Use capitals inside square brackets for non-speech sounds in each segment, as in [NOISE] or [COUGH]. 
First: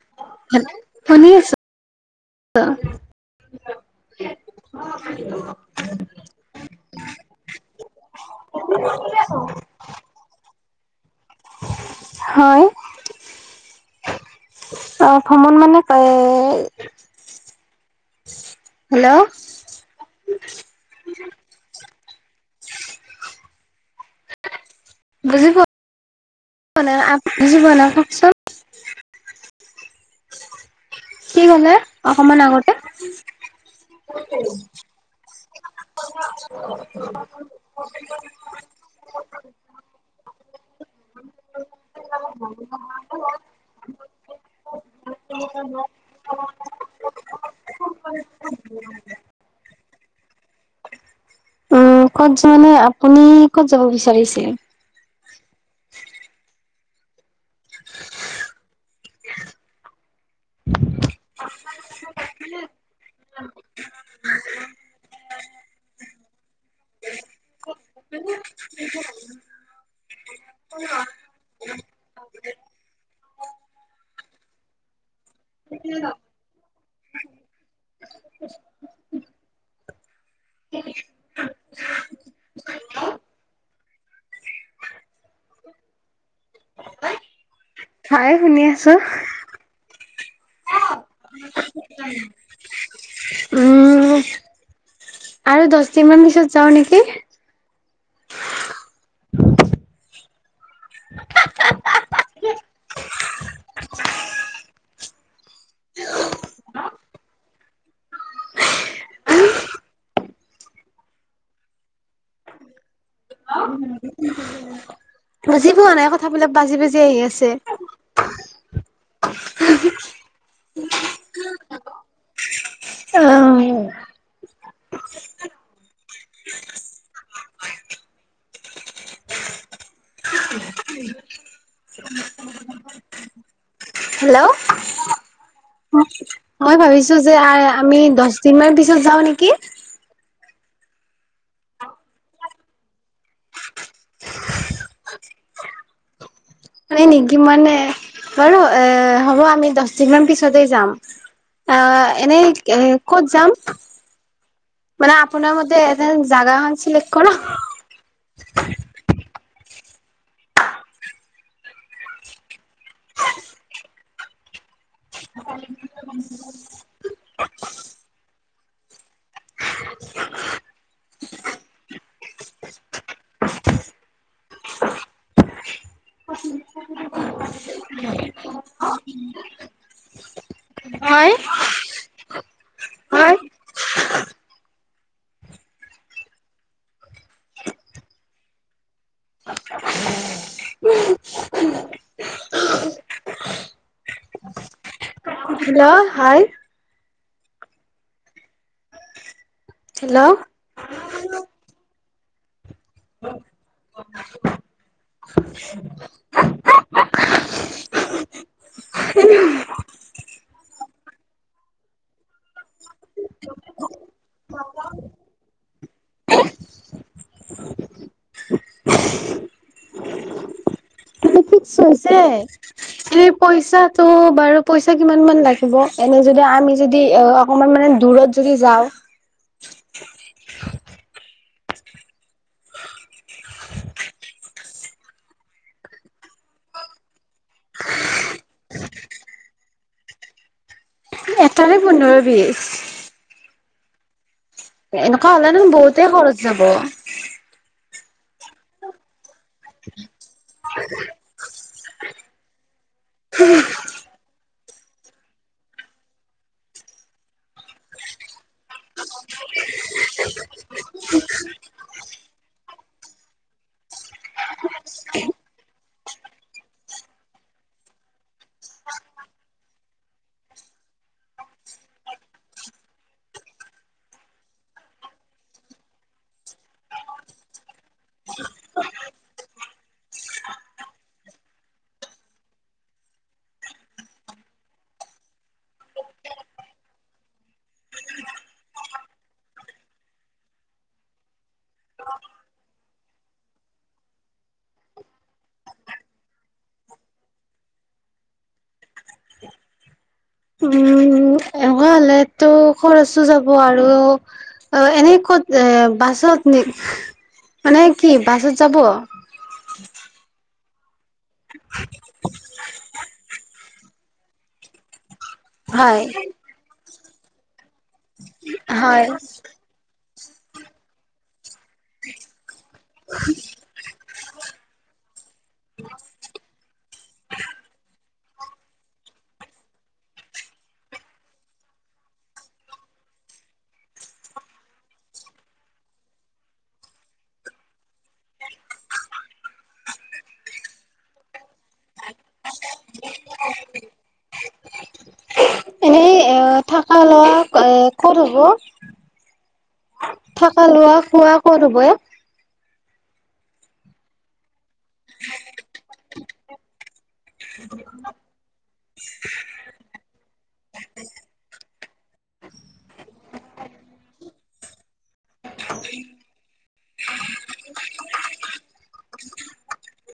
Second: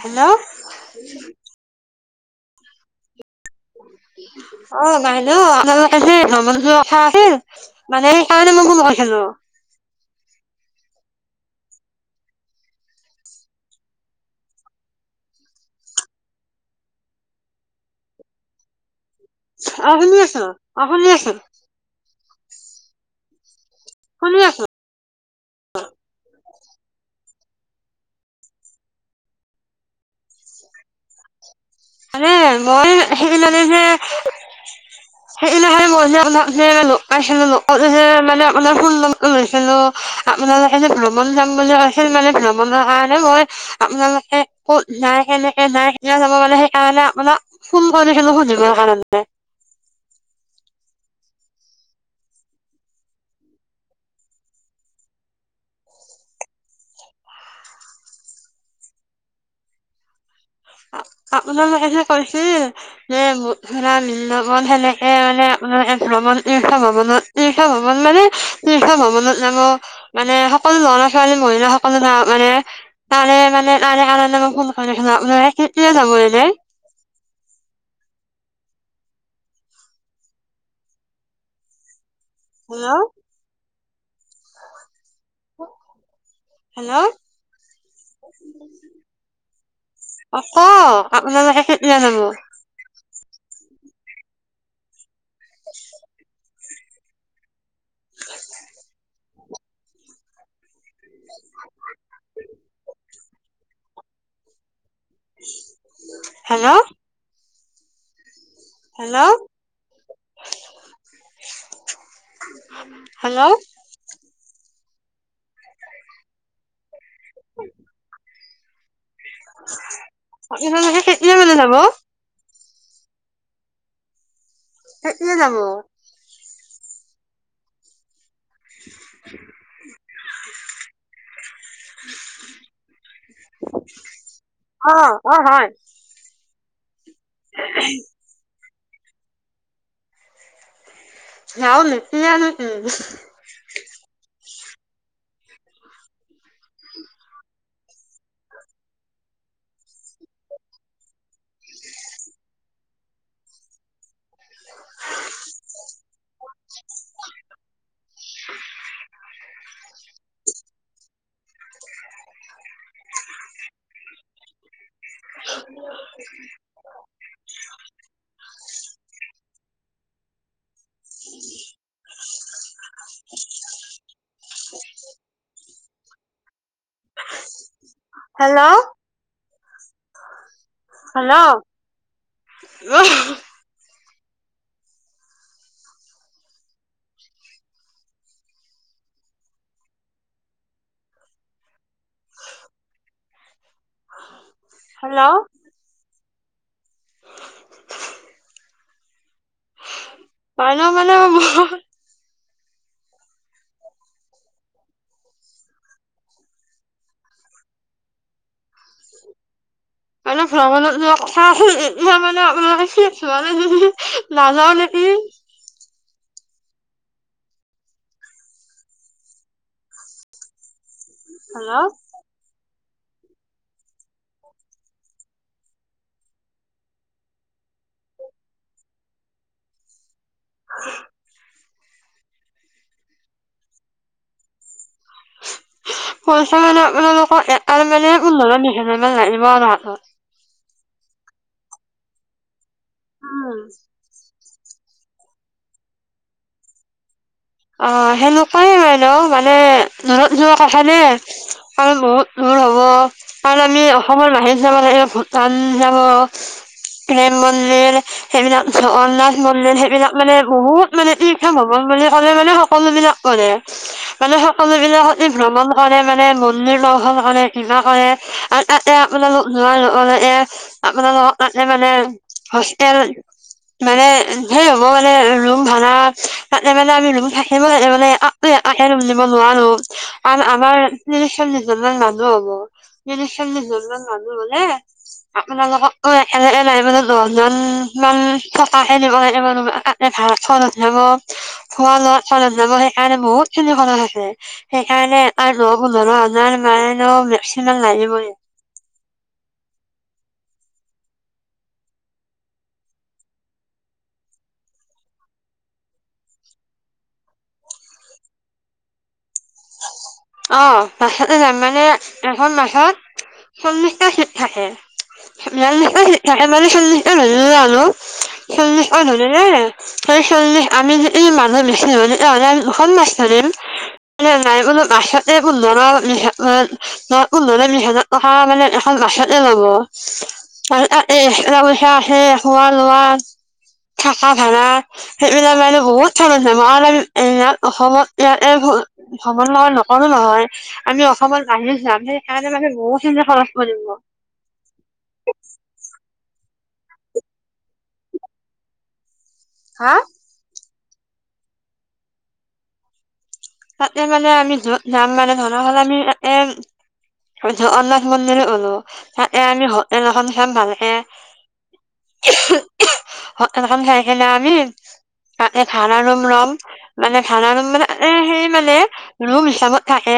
Hello. হেল শুনি আছো। উম। অ বাইদেউ আপোনালোকে যে নামত যোৱা কথা আছিল। মানে সেইকাৰণে মই কোনো নেখেলো। হয় অ ভ্ৰমণ মানে এই। হেল্ল'। অ শুনি আছো অ শুনি আছো। শুনি আছো। বুজি পো ৱা নাই বুজি পোৱা নাই। কওকচোন? কি কলে মানে অকমান আগতে? মই সেইদিনাখনি যে [UNINTELLIGIBLE] লগ পাইছিলোঁ, লগ পাওঁতে যে কলে [UNINTELLIGIBLE] লৈছিলো। আপোনালোকে যে ভ্ৰমণ যাম বুলি কৈছিল মানে ভ্ৰমণৰ কাৰণে মই- আপোনালোকে কত যায় কেনেকে যায়- কেতিয়া যাব মানে সেই কাৰণে আপোনাক ফোন কৰিছিলো সুধিলোঁ কাৰণে। উম ক'ত যায় মানে আপুনি ক'ত যাব বিচাৰিচিলে? আপোনালোকে যে কৈছিল যে, ম- সেতে লগত সেনেকে মানে আপোনালোকে ভ্ৰমণ তীৰ্থ ভ্ৰনত তীৰ্থ ভ্ৰমন মানে- তীৰ্থ ভ্ৰমণত যাব। মানে সকলো লৰা ছোৱালী মহিলা সকলো ধৰণৰ মানে- তাৰে মানে তাৰে কাৰণে মোৰ কোন [UNINTELLIGIBLE] [UNINTELLIGIBLE] হেল্ল' হেল্ল' হয় শুনি আছো। অ ক আপোনালোকে- কেতিয়া যাব [UNINTELLIGIBLE] উম, আৰু দহ দিন মান পিছত যাও নেকি? [UNINTELLIGIBLE] [UNINTELLIGIBLE] হেল্ল' হেল্ল' হেল্ল' বুজি পোৱা নাই কথাবিলাক বাজি বাজি আহি আছে। আপোনালোকে কেতিয়া মানে যাব? অঁ কেতিয়া যাব। [UNINTELLIGIBLE] হেল্ল' অ অ হয়। মই ভাবিছো যে, আই আমি দহ দিন মান পিছত যাও নেকি? চাউল নিতিয়াও নেকি? [UNINTELLIGIBLE] হয় নেকি মানে? বাৰু এ হ'ব আমি দহ দিন মান পিছতে যাম। আহ এনেই ক'ত যাম? মানে আপোনাৰ মতে এজন জাগা এখন চিলেক কৰ। [UNINTELLIGIBLE] [UNINTELLIGIBLE] হেল্ল' [UNINTELLIGIBLE] হয় হেল্ল' হয় হেল্ল' হেল্ল' হয়। হেল্ল' পাই ন মানে মোই। আমি ভ্ৰমণত যোৱা কথা আছিল। এতিয়া মানে আপোনাৰলোকে সেই মানে যদি নাযাও নেকি? অঁ চেছে। সেই পইচাটো বাৰু পইচা কিমান মান লাগিব? এনে যদি আমি যদি অ- অকমান মানে, দূৰত যদি যাওঁ [UNINTELLIGIBLE] পইচা মানে, আপোনালোকৰ এটাৰ মানে, [UNINTELLIGIBLE] লাগিব আৰু হাতত। নে পোন্ধৰ-বিশ? উম! এনেকুৱা হ'লেনো বহুতে খৰচ যাব। অ'! সেনেকুৱাই মানে অ'! মানে, দূৰত যোৱা কথা [UNINTELLIGIBLE] আৰু বহুত দূৰ হ'ব। কাৰণ আমি, অসমৰ বাহিৰত যাব লাগিব, ভূটান যাব। প্ৰেম মন্দিৰ, সেইবিলাক, জগন্নাথ মন্দিৰ। সেইবিলাক মানে, বহুত মানে, তীৰ্থ ভৱন মানে। হ'লে মানে, সকলোবিলাক কৰে। মানে, সকলোবিলাকহঁতি ভ্ৰমণ কৰে মানে। মন্দিৰ দৰ্শন কৰে, কিবা কৰে। আৰু তাতে আপোনালোক, যোৱাৰ লগে-লগে, আপোনালোকক তাতে মানে, হোষ্টেল মানে, হে হ'ব মানে, ৰুম ভাড়া। তাতে মানে, আমি থাকিব মানে। [UNINTELLIGIBLE] ৰুম দিব নোৱাৰোঁ। আৰু আমাৰ ত্ৰিশ-চল্লিছজনমান মানুহ হ'ব, ত্ৰিশ-চল্লিশ জনমান মানুহ হ'লে, আপোনালোকক [UNINTELLIGIBLE] দহজন থকাহে দিব পাৰিব [UNINTELLIGIBLE] এ, ভাত খোৱাত যাব। খোৱা-লোৱাৰ চাউলত যাব, সেইকাৰণে বহুত খিনি খৰচ আছে। সেইকাৰণে আৰু পোন্ধৰ হাজাৰ মানে, মেক্সিমাম লাগিবই। উম এনেকুৱা হ'লেতো খৰচো যাব আৰু। অ'! এনে ক'ত, এ বাছত নি মানে কি, বাছত যাব? অ'! বাছতে যাম মানে। এখন বাছত চল্লিশটা চিট থাকে। হয় বিয়াল্লিশটা চিট থাকে। মানে, চল্লিশটা [UNINTELLIGIBLE] চল্লিশটা হয় ধৰিলে [UNINTELLIGIBLE] [UNINTELLIGIBLE] আমি, যদি মানুহ বেছি হ'লে, আমি দুখন বাছ ধৰিম। [UNINTELLIGIBLE] [UNINTELLIGIBLE] মানে, এখন বাছতে যাব। তাৰপিছত এই, খোৱা পইচা আছে, খোৱা-লোৱা থাকা ভাড়া। সেইবিলাক মানে, বহুত খৰচ হয়। [UNINTELLIGIBLE] সঙৰ লগত নকৰোঁ নহয়। আমি অসমত বাহিৰত যাম যে, সেইকাৰণে মানে, বহুতখিনিতে খৰচ পৰিব। এনেই, এ, থকা-লোৱা এ, ক'ত হ'ব? হা! থাকা, লোৱা-খোৱা ক'ত হ'ব ইয়াত? তাতে মানে, আমি য'ত যাম মানে, ধৰাহ'লে আমি তাতে, জগন্নাথ মন্দিৰো গলোঁ। তাতে আমি, হোটেল এখন চাম ভালকে। [UNINTELLIGIBLE] হোটেলখন চাইকেনে আমি, তাতে, ভাড়া ৰুম ল'ম। মানে, ভাড়া ৰুম মানে, এ, সেৰি মানে, ৰুম হিচাপত থাকে,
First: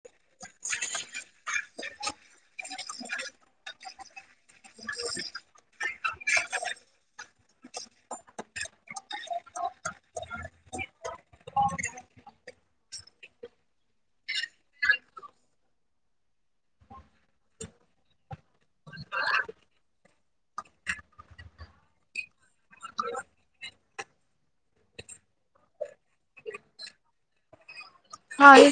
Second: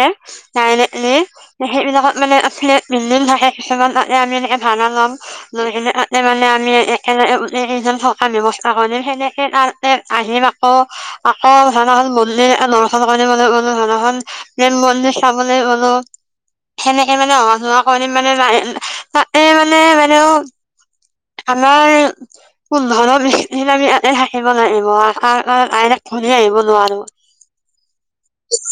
চাই ল'লে। সেইবিলাকত মানে, আঁ ফ্লেট বিল্ডিং থাকে। কিছুমান মানে, আমি এনেকে, ভাড়া ল'ম। লৈ কেনে, তাতে মানে আমি, একলগে [UNINTELLIGIBLE] থকা আমি ব্যবস্থা কৰিম। সেনেকে আহিম আকৌ, আকৌ ধৰাহ'ল, [UNINTELLIGIBLE] [UNINTELLIGIBLE] গ'লো। [UNINTELLIGIBLE] প্ৰেম মন্দিৰ চাবলৈ গ'লো। সেনেকে মানে অহা যোৱা কৰি মানে নাই তাতে মানে আৰু আমাৰ পোন্ধৰ বিচ দিন আমি তাতে থাকিব লাগিব ডাইৰেক্ট গুচি আহিব নোৱাৰো। হয়।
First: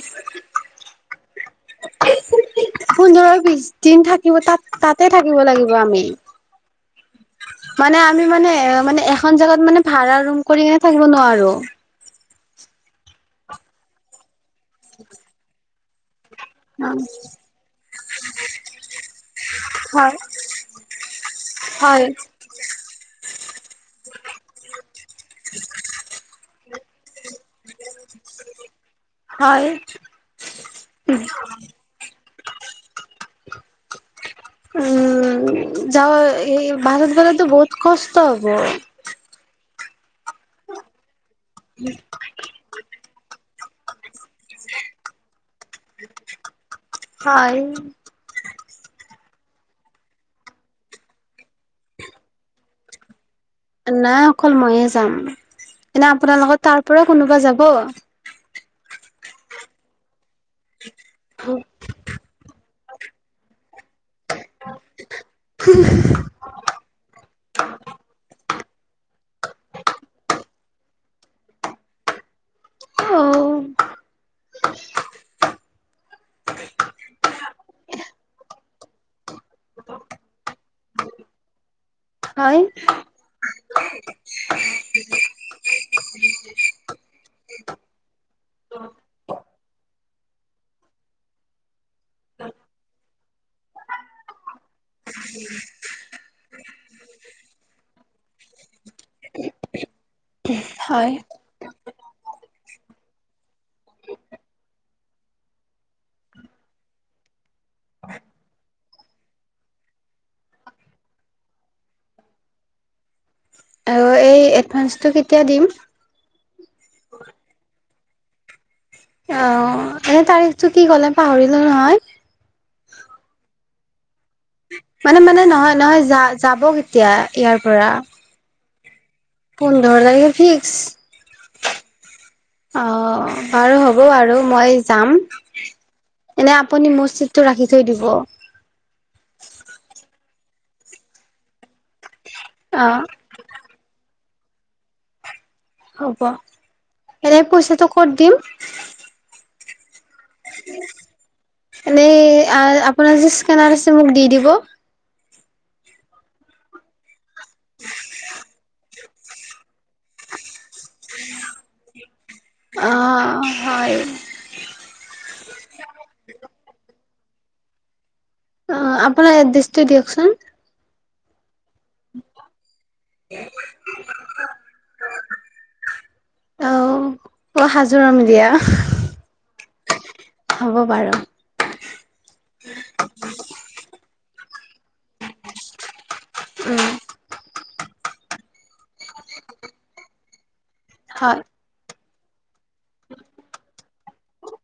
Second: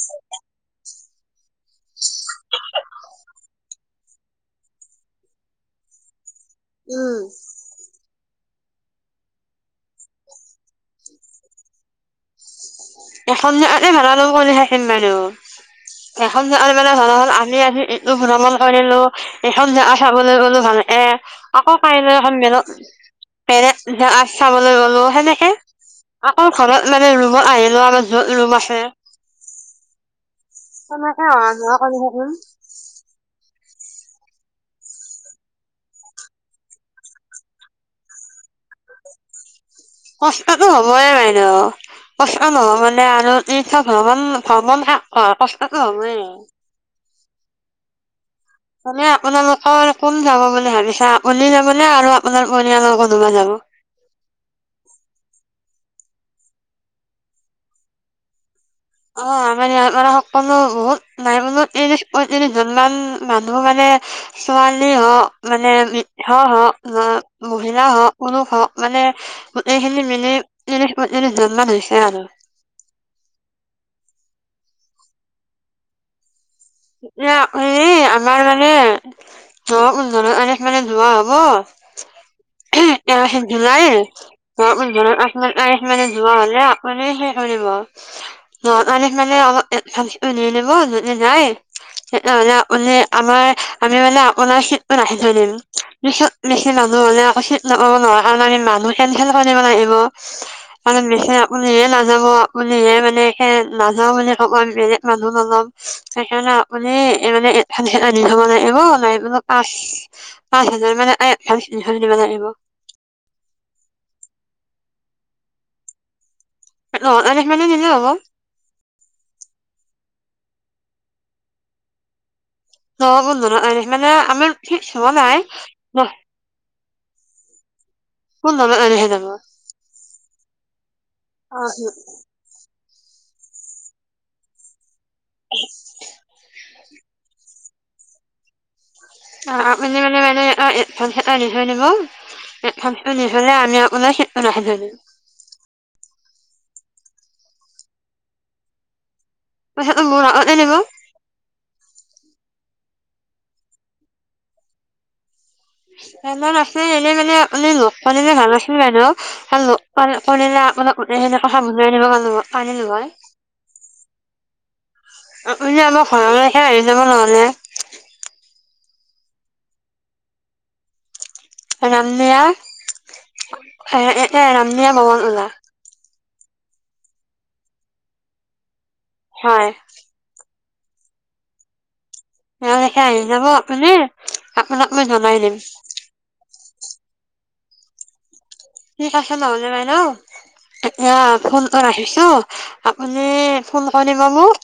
পোন্ধৰৰ বিছ দিন থাকিব তাত তাতে থাকিব লাগিব আমি। উম। মানে আমি মানে মানে এখন জাগাত মানে ভাড়া ৰুম কৰি কিনে থাকিব নোৱাৰো। এখন যে ভাড়া কলে থাকিম মানুহ এখন জ আৰু মানে ধৰ হ'ল আমি আজি এইটো ভ্ৰমণ কৰিলোঁ। এইখন জো হয়, চাবলৈ গ'লো ভাল এ আকৌ হয়, কাইলৈ এখন মেলক চাবলৈ গলো সেনেকে আকৌ ঘৰত মানে ৰুমত আহিলো আমাৰ যত ৰুম আছে। হয়। তেনেকে অহা যোৱা কৰি থাকিম। উম যাও এই বাহিৰত গলেটো বহুত কষ্ট হব। কষ্টটো হবয়ে বাইদেউ। কষ্ট নহলে আৰু ই ভ্ৰমণ ভ্ৰমণ কষ্টটো হবই। হয়। মানে আপোনালোকৰ কোন যাব বুলি ভাবিছা আপনি যাবনে আৰু আপোনাৰ পৰিয়ালৰ কোনোবা যাব। নাই অকল মইে যাম এনে আপোনাৰ লগত তাৰ পৰা কোনোবা যাব। অ আমাৰ ইয়াৰপৰা সকলো বহুত নাই কমেও ত্ৰিশ পইত্ৰিশজন মান মানুহ মানে ছোৱালী হওক মানে মিত হওক বা মহিলা হওক পুৰুষ হওক মানে গোটেইখিনি মিলি ত্ৰিশ জন মান হৈছে আৰু অ', এ হেই আমাৰ মানে অ জ আ মানে যোৱা হব হয়। এৰাশী জুলাইৰ প ধ মানে যোৱা হলে আপে সেই বোৰ ন মানে মানে নহব যদি নাই। সেইহলে আপনি আমাৰ আমি মানে আপোনাৰ নাহি ধৰিম। বেছি মানুহ হ'লে আকৌ ছিট নাপাব নহয় কাৰণে আমি মানুহ কেঞ্চেল কৰিব লাগিব। উম। অ নিশ্চয়। উহে নাযাব আহে মানে সে নাযাও বুলি ক'ব আমি বেলেগ মানুহ নল'ম সেইকাৰণে মানে এ মানে এান আনি থব নাই এইব নাই মলপ আঠ পাঁচ হাজাৰ মানে তিনিশ দিব লাগিব। আৰু এই এডভাঞ্চটো কেতিয়া দিম? অ আস মানে নিলে হ'ব। অ এনে তাৰিখটো কি ক'লে পাহৰিলো নহয়? দহ পোন্ধৰ তাৰিখ মানে আমি মানে মানে নহয় নহয় যা যাব কেতিয়া ইয়াৰ পৰা পোন্ধৰ তাৰিখ মানে যাব পোন্ধৰ তাৰিখে ফিক্স। আহ, অ বাৰু হ'ব আৰু মই যাম। আপুনি মোৰ ছিটটো ৰাখি থৈ দিব [INAUDIBLE] অ' [INAUDIBLE] হ'ব এনে পইচাটো ক'ত দিম [INAUDIBLE] এনেই আপোনাৰ যি স্কেনাৰ আছে মোক দি দিব [INAUDIBLE] [INAUDIBLE] অ' হয় [INAUDIBLE] [INAUDIBLE] অ আপোনি এড্ৰেছটো দিয়কচোন। ৰামদিয়া [UNINTELLIGIBLE] অ' হাজো ৰামদিয়া হয় হ'ব বাৰু ইয়ালকে আহি যাব আপুনি। আপোনাক মই জনাই দিম। উম ঠিক আছে নহলে বাইদ' এতিয়া হয়। ফোন টো ৰাখিছোঁ আপুনি ফোন কৰিব মোক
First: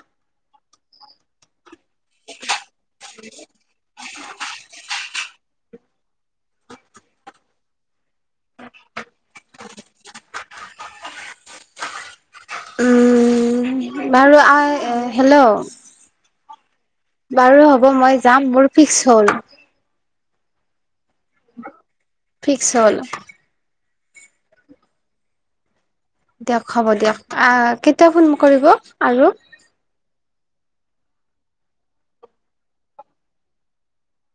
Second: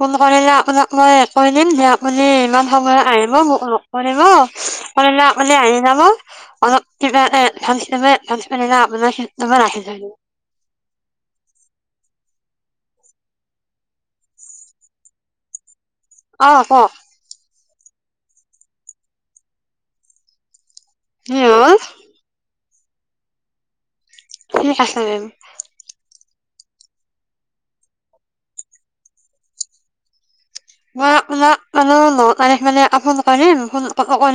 ফোন কৰিলে আপোনাক মই কৈ দিম যে আপুনি ইমান সময় আহিব মোক লগ কৰিব। কৰিলে আপুনি আহি যাব। অলপ কিবা এটা এডভাঞ্চ দিব তেতিয়া আপোনাৰ ছিটটো মই ৰাখি থৈ দিম। উম বাৰু আ হেল্ল' অ কওক বাৰু হ'ব মই যাম। মোৰ ফিক্স হ'ল। কি হ'ল ফিক্স হ'ল ঠিক আছে মেম দিয়ক হ'ব দিয়ক। আ কেতিয়া ফোন কৰিব আৰু? মই আপোনাক মানে ন তাৰিখ মানে এটা ফোন কৰিম [UNINTELLIGIBLE] [INAUDIBLE] [INAUDIBLE] এবাৰ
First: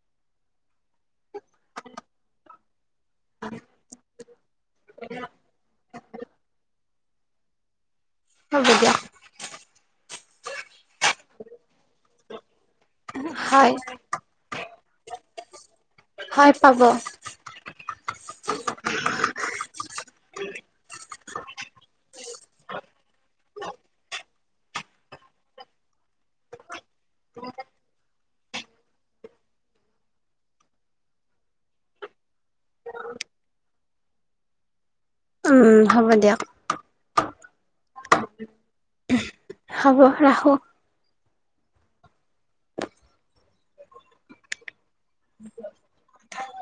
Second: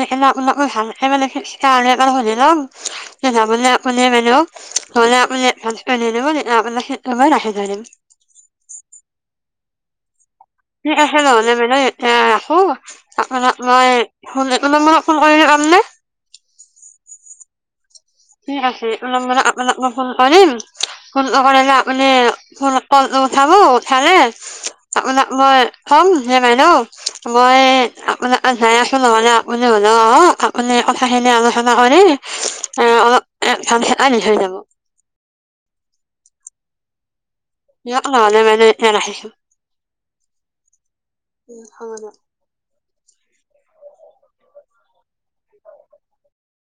ৰাখি থৈ দিম হ'ব দিয়ক ঠিক আছে নহ'লে বাইদেউ এতিয়া ৰাখো। আপোনাক হয় মই ফোন এইটো নম্বৰত ফোন কৰিলে পাম নে হয় পাব ঠিক আছে এইটো নম্বৰত আপোনাক মই ফোন কৰিম ফোনটো কৰিলে আপুনি ফোন কল উঠাব উঠালে আপোনাক মই কম যে বাইদেউ মই আপোনাৰ তাত যায় আছো নহলে আপুনি ওলাই আহক, আপুনি কথাখিনি আলোচনা কৰি [INAUDIBLE] উম হ'ব দিয়ক দিয়ক নহলে বাইদেউ এতিয়া ৰাখিছোঁ হ'ব ৰাখো উম হয় ন।